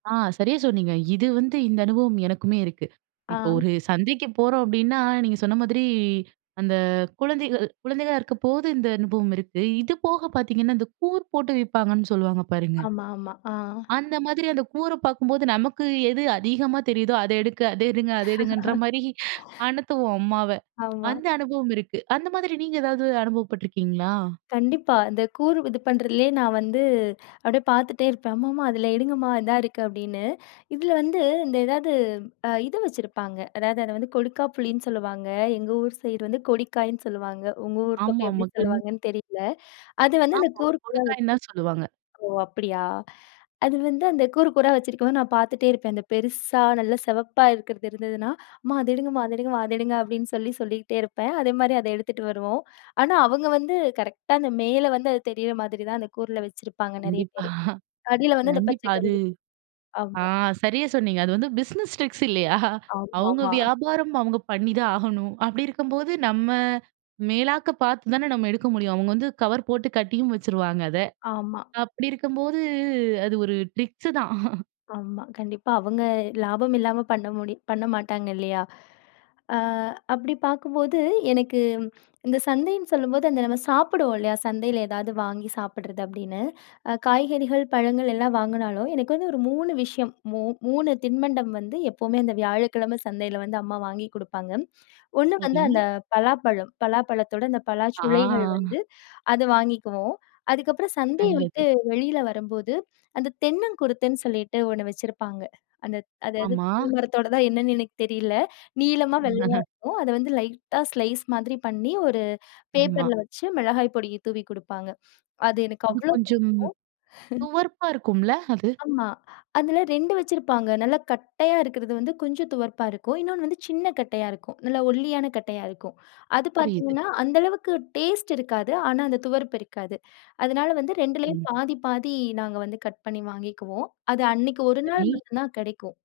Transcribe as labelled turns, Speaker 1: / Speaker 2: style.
Speaker 1: ஆ. சரியா சொன்னீங்க. இது வந்து, இந்த அனுபவம் எனக்குமே இருக்கு. இப்போ
Speaker 2: ஆ.
Speaker 1: ஒரு சந்தைக்கு போறோம் அப்படின்னா, நீங்க சொன்ன மாதிரி, அந்த குழந்தைகள் குழந்தைகளா இருக்கப்போது இந்த அனுபவம் இருக்கு. இது போக பாத்தீங்கன்னா, இந்த கூறு போட்டு விப்பாங்கன்னு சொல்லுவாங்க, பாருங்க.
Speaker 2: ஆமா, ஆமா. ஆ.
Speaker 1: அந்த மாதிரி அந்த கூற பாக்கும்போது, நமக்கு எது அதிகமா தெரியுதோ, "அதை எடுக்க, அதை எடுங்க அத எடுங்கன்ற" மாரி அனத்துவோம், அம்மாவ.
Speaker 2: ஆமா.
Speaker 1: அந்த அனுபவம் இருக்கு. அந்த மாதிரி நீங்க ஏதாவது அனுபவப்பட்டுருக்கீங்களா?
Speaker 2: கண்டிப்பா. இந்த கூறு இது பண்ணுறதுலயே, நான் வந்து அப்டியே பாத்துட்டே இருப்பேன். "அம்மா அம்மா அதில எடுங்கம்மா. இதா இருக்கு." அப்டின்னு. இதில வந்து, இந்த எதாவது அ இத வச்சிருப்பாங்க. அதாவது, அத வந்து கொடுக்காப்புளின்னு சொல்லுவாங்க. எங்க ஊர் சைடு வந்து கொடிக்காய்ன்னு சொல்லுவாங்க. உங்க ஊர் பக்கம்
Speaker 1: ஆமாமா,
Speaker 2: எப்பிடி
Speaker 1: கண்
Speaker 2: சொல்லுவாங்கன்னு தெரியல. அது வந்து அந்த
Speaker 1: ஆமாமா.
Speaker 2: கூறு கூறா
Speaker 1: கொடுக்காயின்னுதான் சொல்லுவாங்க.
Speaker 2: ஓ அப்படியா. அது வந்து, அந்த கூறு கூறா வச்சுருக்கும்போது, நான் பாத்துட்டே இருப்பேன். அந்த பெருசா, நல்லா சிவப்பா இருக்கிறது இருந்ததுனா, "அம்மா அத எடுங்கம்மா அத எடுங்கம்மா அத எடுங்க." அப்படின்னு சொல்லி சொல்லிகிட்டே இருப்பேன். அதே மாரி அத எடுத்துட்டு வருவோம். ஆனா, அவங்க வந்து கரெக்ட்டா, அந்த மேல வந்து அது தெரியிற மாதிரி தான் அந்த கூறுல வச்சிருப்பாங்க, நிறைய
Speaker 1: கண்டிப்பா.
Speaker 2: பேரு. அடியில வந்து அந்த
Speaker 1: கண்டிப்பா,
Speaker 2: பச்சை
Speaker 1: அது
Speaker 2: கலரு
Speaker 1: ஆ
Speaker 2: ஆமா.
Speaker 1: சரியா சொன்னீங்க. அது வந்து பிஸ்னஸ் ட்ரிக்ஸ் இல்லையா? அவுங்க
Speaker 2: ஆம்மாமா.
Speaker 1: வியாபாரம். அவுங்க பண்ணி தான் ஆகணும். அப்டி இருக்கும்போது, நம்ம, மேலாக்க பாத்து தானே, நம்ம எடுக்க முடியும்! அவுங்க வந்து கவர் போட்டு கட்டியும் வச்சுருவாங்க, அத.
Speaker 2: ஆமா.
Speaker 1: அப்பிடி இருக்கும்போது, அது ஒரு ட்ரிக்ஸு தான்.
Speaker 2: ஆமா. கண்டிப்பா. அவங்க லாபம் இல்லாம பண்ண முடியும் பண்ண மாட்டாங்க. இல்லையா! ஆ அப்பிடி பாக்கும்போது, எனக்கு ம், இந்த சந்தைன்னு சொல்லும்போது, அந்த நம்ம சாப்பிடுவோம் இல்லையா? சந்தையில ஏதாவது வாங்கி சாப்பிடுறது, அப்டின்னு. அ காய்கறிகள், பழங்கள் எல்லாம் வாங்குனாலும், எனக்கு வந்து ஒரு 3 விஷயம் மூ 3 தின்பண்டம் வந்து, எப்பவுமே அந்த வியாழக்கிழமை சந்தையில வந்து, அம்மா வாங்கி குடுப்பாங்க. 1 வந்து
Speaker 1: சரி.
Speaker 2: அந்த பலாப்பழம். பலாப்பழத்தோட அந்த பலாச்சுளைகள்
Speaker 1: ஆ.
Speaker 2: வந்து அத வாங்கிக்குவோம். அதுக்கப்புறம் சந்தைய விட்டு
Speaker 1: நல்லது.
Speaker 2: வெளியில வரம்போது, அந்த தென்னங்குருத்துன்னு சொல்லிட்டு 1 வச்சிருப்பாங்க. அந்த அதாவது
Speaker 1: ஆமா.
Speaker 2: [unintelligible] மரத்தோடதா? என்னன்னு எனக்கு தெரியல. நீளமா, வெள்ளையா இருக்கும். அதை வந்து லைட்டா ஸ்லைஸ் மாரி பண்ணி, ஒரு
Speaker 1: ஆமா.
Speaker 2: பேப்பர்ல வச்சு, மிளகாய் பொடிய தூவி குடுப்பாங்க. அது எனக்கு
Speaker 1: இது
Speaker 2: அவ்வளோ புடிக்கும்.
Speaker 1: கொஞ்சம், துவர்ப்பா இருக்கும்ல! அது.
Speaker 2: ஆமா. அதில 2 வச்சிருப்பாங்க. நல்லா கட்டையா இருக்கிறது வந்து கொஞ்சம் துவர்ப்பா இருக்கும். இன்னொண்ணு வந்து சின்ன கட்டையா இருக்கும். நல்லா ஒல்லியான கட்டையா இருக்கும். அது
Speaker 1: புரியுது.
Speaker 2: பாத்தீங்கன்னா, அந்த அளவுக்கு டேஸ்ட் இருக்காது. ஆனா, அந்த துவர்ப்பு இருக்காது. அதுனால வந்து 2லயும்
Speaker 1: ம்.
Speaker 2: பாதி பாதி, நாங்க வந்து கட் பண்ணி வாங்கிக்குவோம். அது அன்னைக்கு 1 நாள்
Speaker 1: சரி.
Speaker 2: மட்டும் தான் கெடைக்கும்.